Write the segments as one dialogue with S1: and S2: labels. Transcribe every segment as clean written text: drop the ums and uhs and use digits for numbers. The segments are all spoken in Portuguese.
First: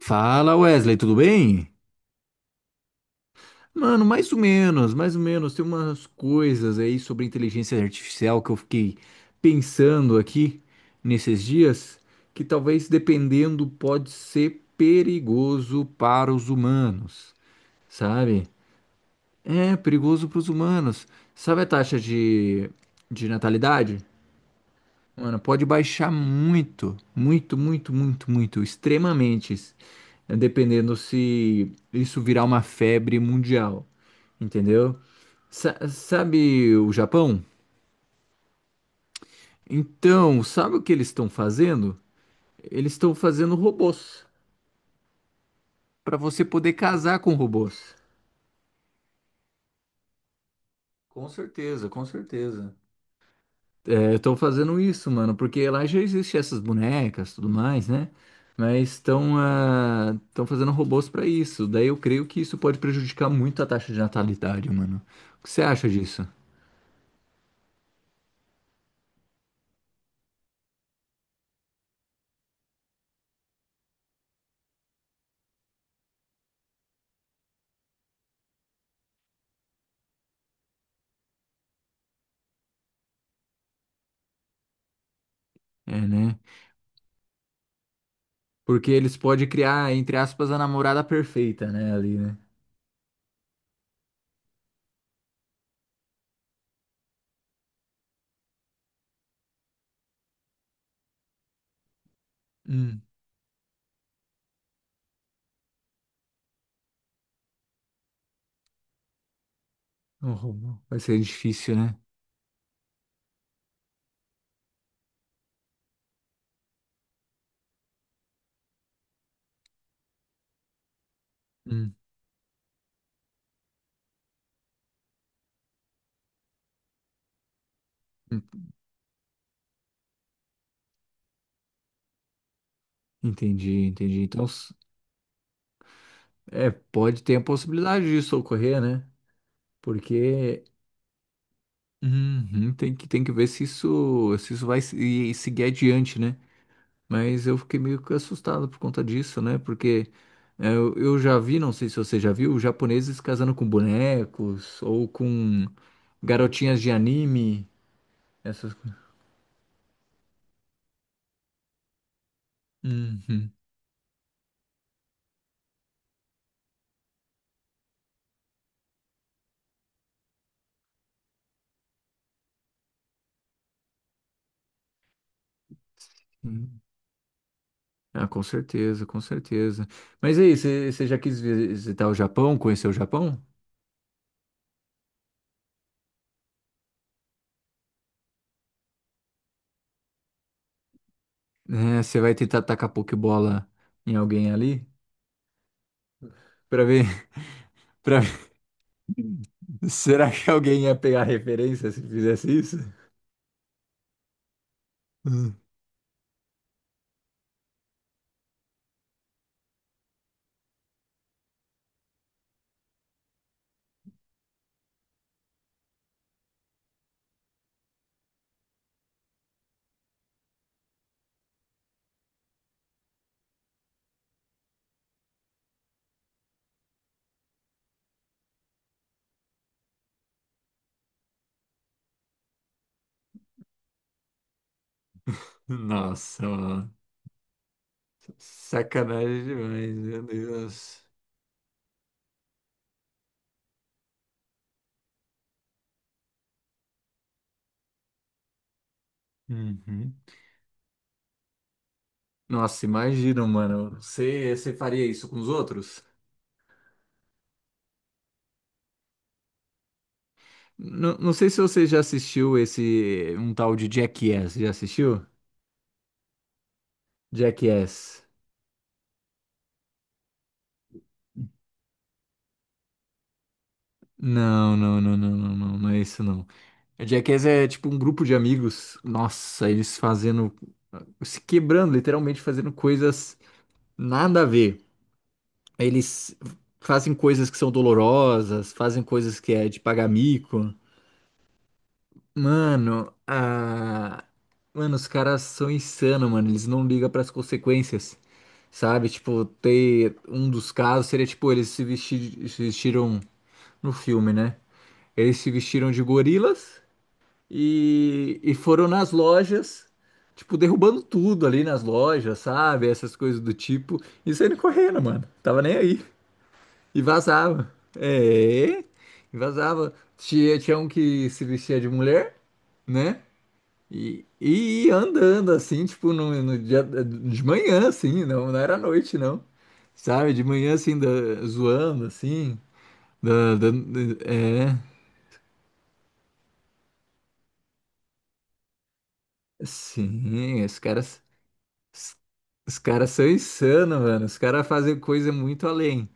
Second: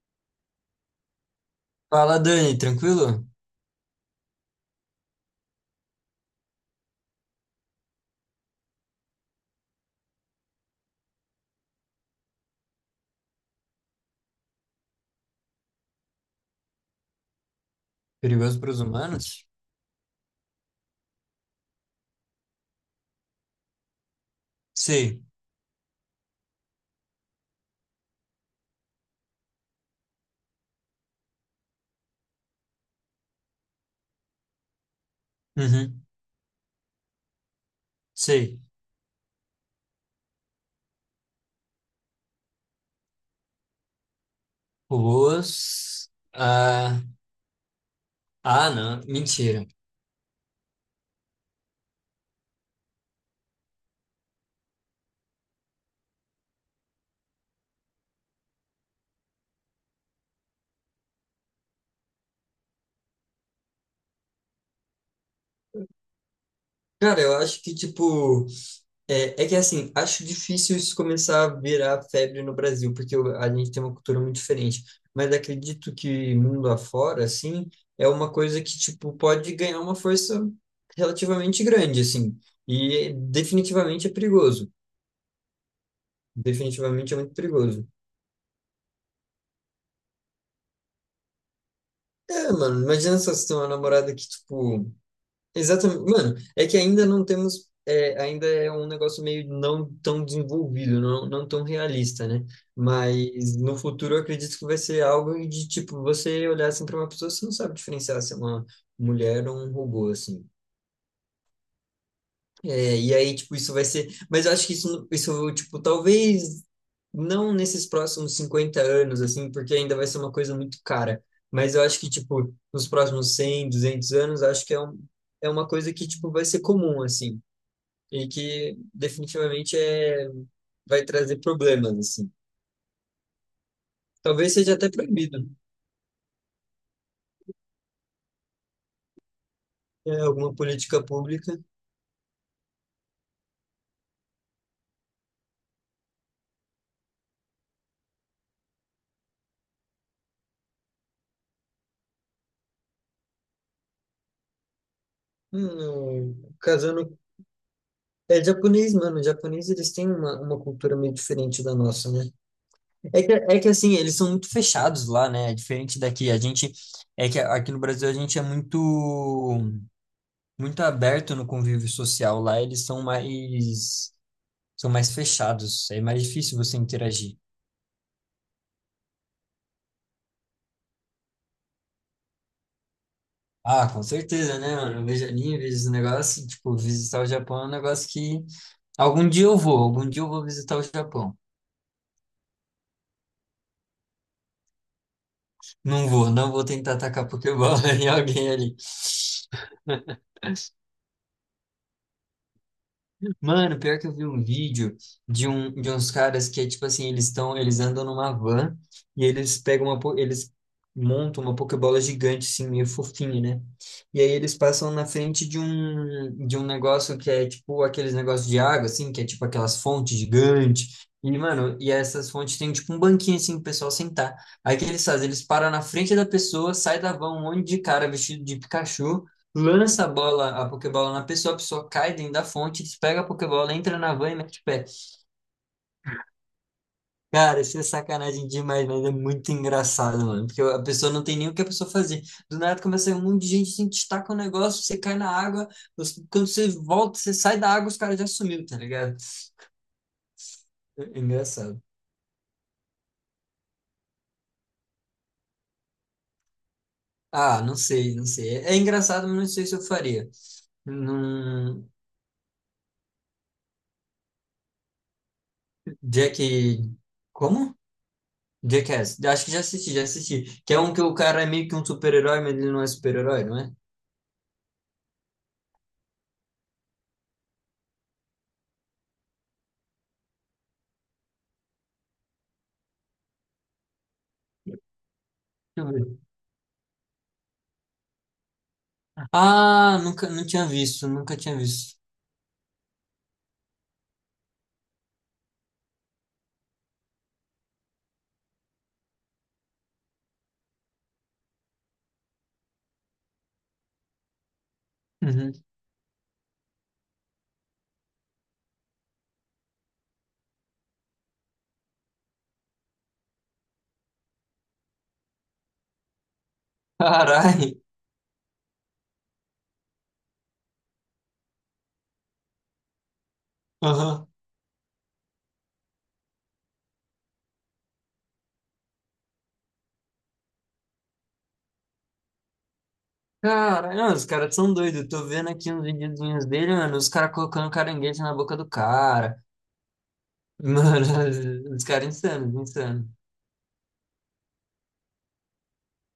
S1: Fala, Wesley, tudo bem?
S2: Fala, Dani, tranquilo?
S1: Mano, mais ou menos, mais ou menos. Tem umas coisas aí sobre inteligência artificial que eu fiquei pensando aqui nesses dias, que talvez dependendo pode ser perigoso para os humanos, sabe?
S2: Perigoso para os humanos?
S1: É, perigoso para os humanos. Sabe a taxa de natalidade?
S2: Sei.
S1: Mano, pode baixar muito, muito, muito, muito, muito, extremamente, né, dependendo se isso virar uma febre mundial, entendeu? Sa-
S2: Uhum.
S1: sabe o Japão?
S2: Sei.
S1: Então, sabe o que eles estão fazendo? Eles estão fazendo robôs
S2: Robôs.
S1: para você poder
S2: Ah,
S1: casar com robôs.
S2: ah, não. Mentira.
S1: Com certeza, com certeza. É, estão fazendo isso, mano, porque lá já existe essas bonecas, tudo mais, né? Mas estão estão fazendo robôs para isso. Daí eu creio que isso pode prejudicar muito a taxa de natalidade, mano. O que você acha disso?
S2: Cara, eu acho que, tipo, é que assim, acho difícil isso começar a virar febre no Brasil, porque a gente tem uma cultura muito diferente. Mas acredito que mundo afora, assim, é uma coisa que, tipo, pode ganhar uma força relativamente grande, assim. E definitivamente é perigoso.
S1: É, né?
S2: Definitivamente é muito perigoso.
S1: Porque eles podem criar, entre aspas, a namorada perfeita, né? Ali, né?
S2: É, mano, imagina só se tem uma namorada que, tipo. Exatamente. Mano, é que ainda não temos. É, ainda é um negócio meio não tão desenvolvido, não, não tão realista, né?
S1: Hum,
S2: Mas no futuro eu acredito que vai ser algo de, tipo, você olhar assim pra uma pessoa, você não sabe diferenciar se é uma mulher ou um robô,
S1: o
S2: assim.
S1: Romão. Vai ser difícil, né?
S2: É, e aí, tipo, isso vai ser. Mas eu acho que isso, tipo, talvez não nesses próximos 50 anos, assim, porque ainda vai ser uma coisa muito cara. Mas eu
S1: Hum.
S2: acho que, tipo, nos próximos 100 200 anos, acho que é uma coisa que, tipo, vai ser comum, assim. E
S1: Hum,
S2: que definitivamente é, vai trazer problemas, assim.
S1: entendi, entendi. Então,
S2: Talvez
S1: s-
S2: seja até proibido, né?
S1: é, pode ter a possibilidade disso ocorrer, né?
S2: É, alguma
S1: Porque
S2: política pública.
S1: uhum, tem que ver se isso, se isso vai se- e seguir adiante, né? Mas eu fiquei meio que assustado por conta disso, né? Porque é, eu já vi, não sei se você já viu, japoneses casando com bonecos ou com
S2: Hum,
S1: garotinhas de
S2: casando.
S1: anime,
S2: É
S1: essas
S2: japonês, mano. Japonês, eles têm uma cultura meio diferente da nossa, né? É que,
S1: coisas.
S2: é que assim, eles são muito fechados lá, né? É diferente daqui. A gente é que aqui no Brasil a gente é muito muito aberto no convívio social. Lá eles são mais fechados. É mais difícil você
S1: Hum.
S2: interagir.
S1: Ah, com certeza, com certeza. Mas aí, você já quis visitar o Japão, conhecer o Japão?
S2: Ah, com certeza, né, mano? Eu vejo anime, vejo esse negócio, assim, tipo, visitar o Japão é um negócio que algum dia eu vou, algum dia eu vou visitar o Japão.
S1: É, você vai tentar tacar pokebola em alguém ali?
S2: Não vou, não vou
S1: Pra
S2: tentar
S1: ver,
S2: atacar Pokébola em
S1: pra ver.
S2: alguém ali.
S1: Será que alguém ia pegar referência se fizesse isso?
S2: Mano, pior que eu vi um vídeo de,
S1: Hum.
S2: um, de uns caras que é tipo assim, eles estão, eles andam numa van e eles pegam uma, eles montam uma pokebola gigante assim, meio fofinha, né? E aí eles passam na frente de um negócio que é tipo aqueles negócios de água assim, que é tipo aquelas fontes gigantes. E, mano, e essas fontes tem tipo um banquinho assim pro pessoal sentar. Aí o que eles fazem? Eles param na frente da pessoa, sai da van um monte de cara vestido de Pikachu lança a bola, a Pokébola na pessoa, a pessoa cai dentro da fonte, pega a Pokébola, entra na van e mete o pé.
S1: Nossa, mano.
S2: Cara, isso é sacanagem demais, mas é
S1: Sacanagem
S2: muito
S1: demais, meu
S2: engraçado, mano. Porque a
S1: Deus.
S2: pessoa não tem nem o que a pessoa fazer. Do nada começa a sair um monte de gente, assim, te taca o um negócio, você cai na água, você- quando você volta, você sai da água, os caras já sumiu, tá ligado?
S1: Uhum.
S2: É engraçado.
S1: Nossa, imagina, mano. Você faria isso com os outros?
S2: Ah, não sei, não sei. É engraçado, mas não sei se eu faria.
S1: Não, não sei se você
S2: Num...
S1: já assistiu esse um tal de Jackass. Já assistiu?
S2: Jack. Como?
S1: Jackass.
S2: Jackass, acho que já assisti, já assisti. Que é um que o cara é meio que um super-herói, mas ele não é super-herói, não é? Deixa
S1: Não, não, não, não, não, não, não é isso não. A Jackass é tipo um grupo de amigos, nossa, eles fazendo, se quebrando, literalmente fazendo coisas nada a ver.
S2: eu ver.
S1: Eles fazem coisas que são dolorosas, fazem coisas que é de
S2: Ah,
S1: pagar
S2: nunca, não
S1: mico.
S2: tinha visto, nunca tinha visto.
S1: Mano, a... mano, os caras são insanos, mano, eles não ligam para as consequências, sabe? Tipo, ter um dos casos seria tipo, eles se vestiram no filme, né? Eles se
S2: Uhum.
S1: vestiram de gorilas e foram nas lojas, tipo, derrubando tudo ali nas lojas, sabe? Essas coisas do tipo. E saindo correndo, mano. Tava nem aí. E vazava.
S2: Carai.
S1: É, e vazava. Tinha um que se vestia de mulher, né? E,
S2: Aham.
S1: e ia andando, assim, tipo, no dia, de manhã, assim, não, não era noite, não. Sabe? De manhã, assim, zoando, assim. da- da-
S2: Caralho, não, os caras são
S1: é,
S2: doidos. Eu tô vendo aqui uns videozinhos dele, mano, os caras colocando caranguejo na boca do cara.
S1: sim, os
S2: Mano,
S1: caras.
S2: os caras insanos,
S1: Os
S2: insanos.
S1: caras são insanos, mano. Os caras fazem coisa muito além.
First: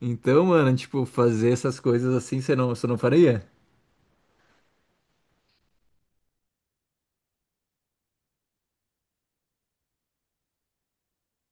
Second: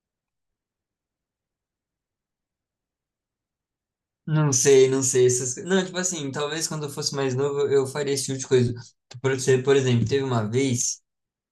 S1: Então, mano, tipo, fazer essas coisas assim, você não faria?
S2: Não sei, não sei. Essas... co- Não, tipo assim, talvez quando eu fosse mais novo eu faria esse tipo de coisa. Por, ser- por exemplo, teve uma vez.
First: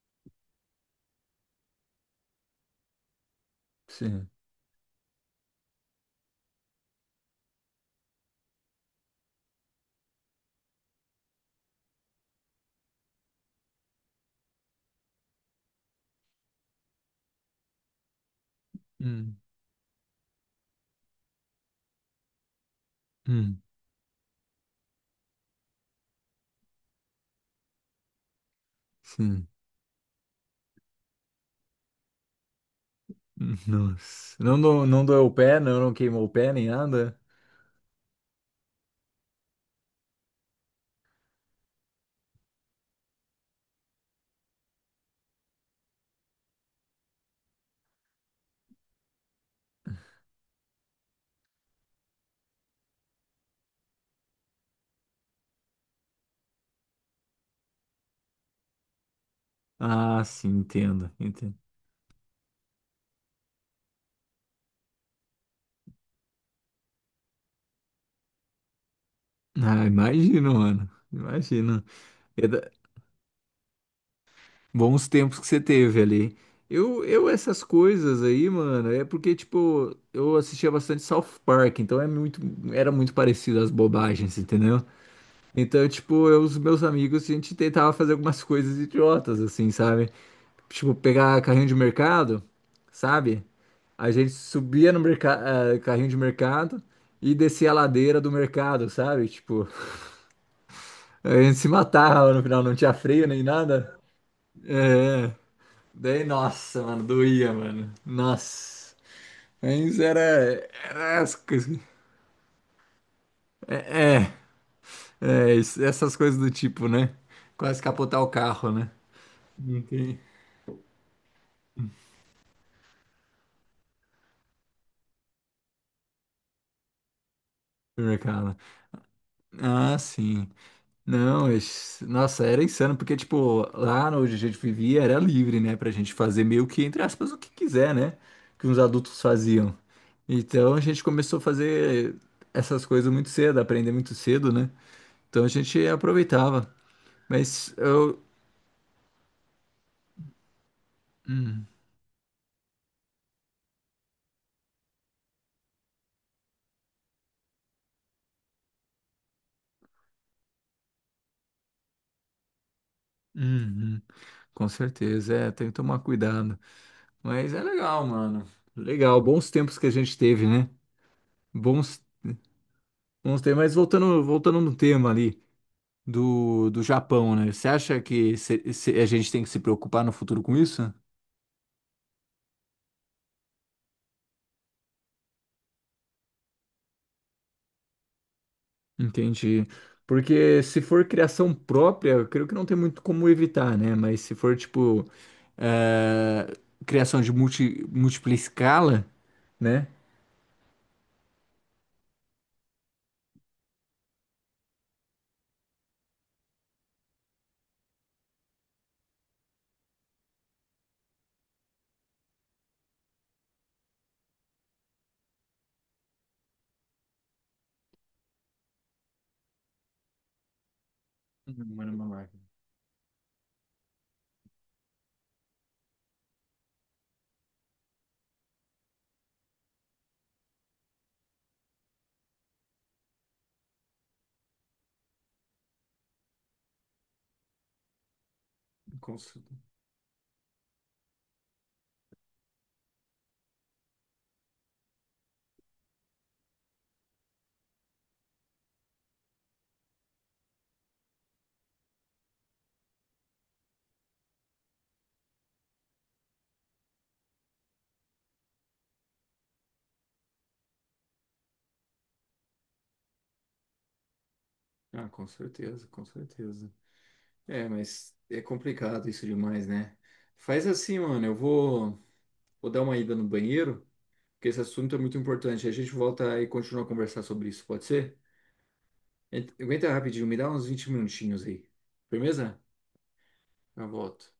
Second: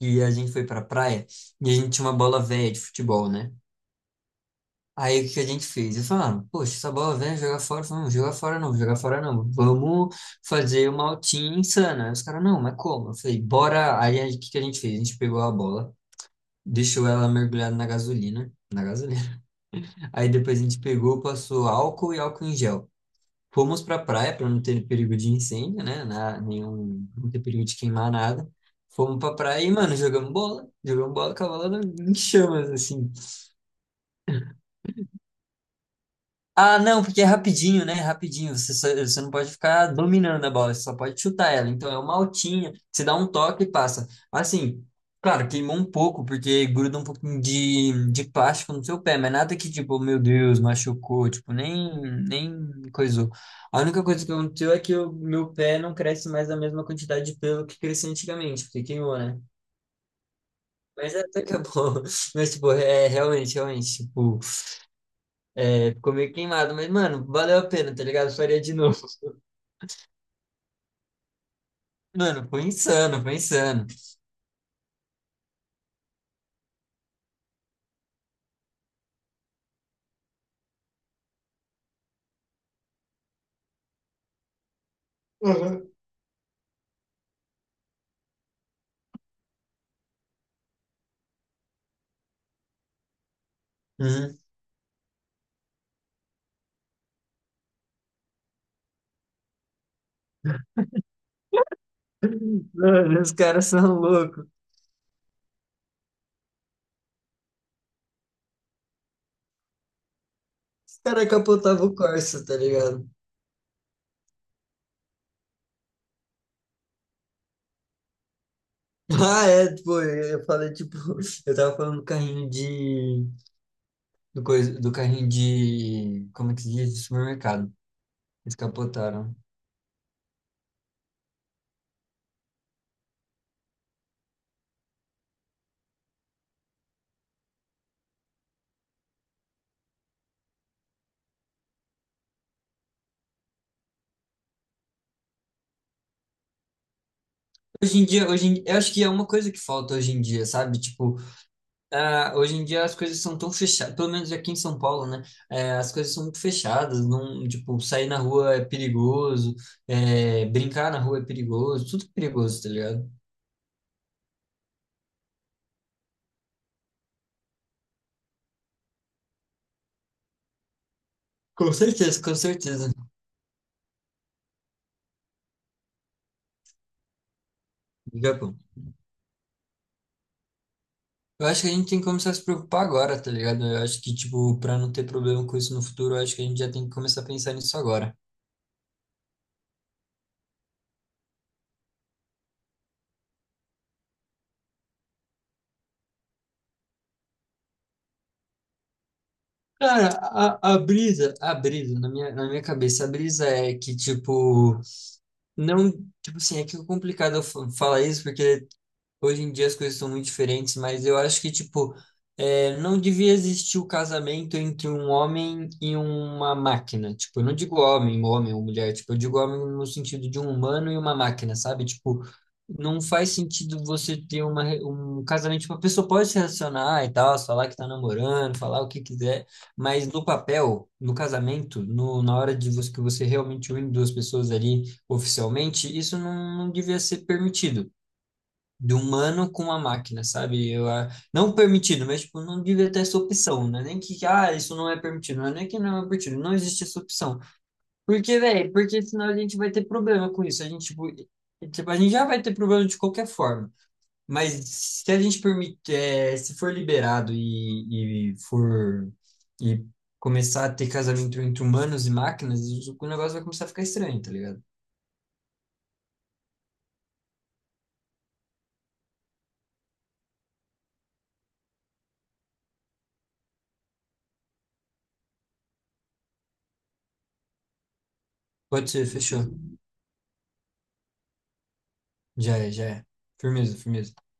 S2: E a gente foi pra praia e a gente tinha uma bola velha de futebol, né?
S1: Sim.
S2: Aí o que a gente fez? Eles falaram, poxa, essa bola velha, é jogar fora. Eu falei, não, jogar fora não, jogar fora não. Vamos fazer uma altinha insana. Aí Os caras, não, mas como? Eu falei, bora. Aí, o que que a gente fez? A gente pegou a bola, deixou ela mergulhada na gasolina. Na
S1: Hum,
S2: gasolina. Aí depois a gente pegou, passou álcool e álcool em gel.
S1: hum,
S2: Fomos para a praia para não ter perigo de incêndio, né? Na, nenhum, não ter perigo de queimar nada. Fomos para a
S1: sim.
S2: praia e, mano, jogamos bola. Jogamos bola com a bola em chamas, assim.
S1: Nossa. Não, não doeu o pé, não, não queimou o pé nem
S2: Ah, não,
S1: nada?
S2: porque é rapidinho, né? Rapidinho. Você, só- você não pode ficar dominando a bola, você só pode chutar ela. Então é uma altinha, você dá um toque e passa. Assim, claro, queimou um pouco, porque gruda um pouquinho de plástico no seu pé, mas nada que, tipo, meu Deus, machucou, tipo, nem, coisou. A única coisa que aconteceu é que o meu pé não cresce mais a mesma quantidade de pelo que crescia antigamente, porque queimou, né?
S1: Ah, sim, entendo,
S2: Mas até que
S1: entendo.
S2: é bom. Mas, tipo, é realmente, realmente, tipo. É, ficou meio queimado, mas, mano, valeu a pena, tá ligado? Eu faria de novo.
S1: Ah, imagino, mano. Imagino. É
S2: Mano, foi
S1: da-
S2: insano, foi insano.
S1: Bons tempos que você teve ali. Essas coisas aí, mano, é porque, tipo, eu assistia bastante South Park, então é muito, era muito parecido às bobagens, entendeu? Então,
S2: Uhum.
S1: tipo, eu e os meus amigos, a gente tentava fazer algumas coisas idiotas, assim, sabe? Tipo, pegar carrinho de mercado, sabe? A gente
S2: Uhum.
S1: subia no carrinho de mercado e descia a ladeira do mercado, sabe? Tipo, a gente se matava no final, não tinha
S2: Mano,
S1: freio
S2: os
S1: nem
S2: caras são
S1: nada.
S2: loucos.
S1: É, daí, nossa, mano, doía, mano. Nossa. Mas
S2: Os
S1: era
S2: caras
S1: as coisas.
S2: capotavam o Corsa, tá ligado?
S1: É, é, essas coisas do tipo, né? Quase capotar o carro, né?
S2: Ah, é,
S1: Não
S2: pô,
S1: tem
S2: eu falei, tipo, eu tava falando do carrinho de. Do, coisa, do carrinho de. Como é que se diz? De supermercado. Eles
S1: mercado.
S2: capotaram.
S1: Ah, sim. Não, nossa, era insano, porque, tipo, lá onde a gente vivia era livre, né, pra gente fazer meio que, entre aspas, o que quiser, né, que os adultos faziam. Então a gente começou a fazer essas coisas muito cedo, aprender muito cedo, né? Então a gente aproveitava. Mas
S2: Hoje em
S1: eu.
S2: dia, eu acho que é uma coisa que falta hoje em dia, sabe? Tipo,
S1: Hum,
S2: ah, hoje em dia as coisas são tão fechadas, pelo menos aqui em São Paulo, né? É, as coisas são muito fechadas, não, tipo, sair na rua é perigoso, é, brincar na rua é perigoso, tudo é perigoso, tá ligado?
S1: hum, hum. Com certeza, é, tem que tomar cuidado. Mas é legal, mano. Legal, bons tempos que a gente teve, né?
S2: Com
S1: Bons,
S2: certeza, com certeza.
S1: bons tempos. Mas voltando, voltando no tema ali do Japão, né? Você acha que
S2: Japão.
S1: se a gente tem que se preocupar no futuro com isso?
S2: Eu acho que a gente tem que começar a se preocupar agora, tá ligado? Eu acho que, tipo, pra não ter problema com isso no futuro, eu acho que a gente já tem que começar a pensar nisso agora.
S1: Entendi. Porque se for criação própria, eu creio que não tem muito como evitar, né? Mas se for, tipo, eh, criação de múltipla escala, né?
S2: Cara, a brisa, na minha cabeça, a brisa é que, tipo, não, tipo assim, é que é complicado eu falar isso, porque hoje em dia as coisas são muito diferentes, mas eu acho que, tipo, é, não devia existir o casamento entre um homem e uma máquina. Tipo, eu não digo homem, homem ou mulher, tipo, eu digo homem no sentido de um humano e uma máquina,
S1: Não
S2: sabe?
S1: era uma
S2: Tipo,
S1: máquina.
S2: não faz sentido você ter um casamento, tipo, a pessoa pode se relacionar e tal, falar que tá namorando, falar o que quiser, mas no papel, no casamento, no, na hora de você, que você realmente une duas pessoas ali oficialmente, isso não, não devia ser permitido. De
S1: Com, cer-
S2: humano com a máquina, sabe? Eu, ah, não permitido, mas tipo, não devia ter essa opção, né? Nem que, ah, isso não é permitido, não é nem que não é permitido, não existe essa opção. Porque, velho, porque senão a gente vai ter problema com isso. A gente, tipo, e, tipo, a gente já vai ter problema de qualquer forma. Mas se a gente permite, eh, se for liberado e for e começar a ter casamento entre humanos e máquinas, o negócio vai começar a ficar estranho, tá ligado?
S1: ah, com certeza, com certeza. É, mas é complicado isso demais, né? Faz assim, mano, vou dar uma ida no banheiro porque esse assunto é muito importante. A gente volta e continua a conversar sobre isso, pode ser?
S2: Pode ser, fechou.
S1: Aguenta rapidinho, me dá uns 20 minutinhos aí.
S2: Já
S1: Firmeza?
S2: é, já é. Firmeza,
S1: Eu
S2: firmeza.
S1: volto.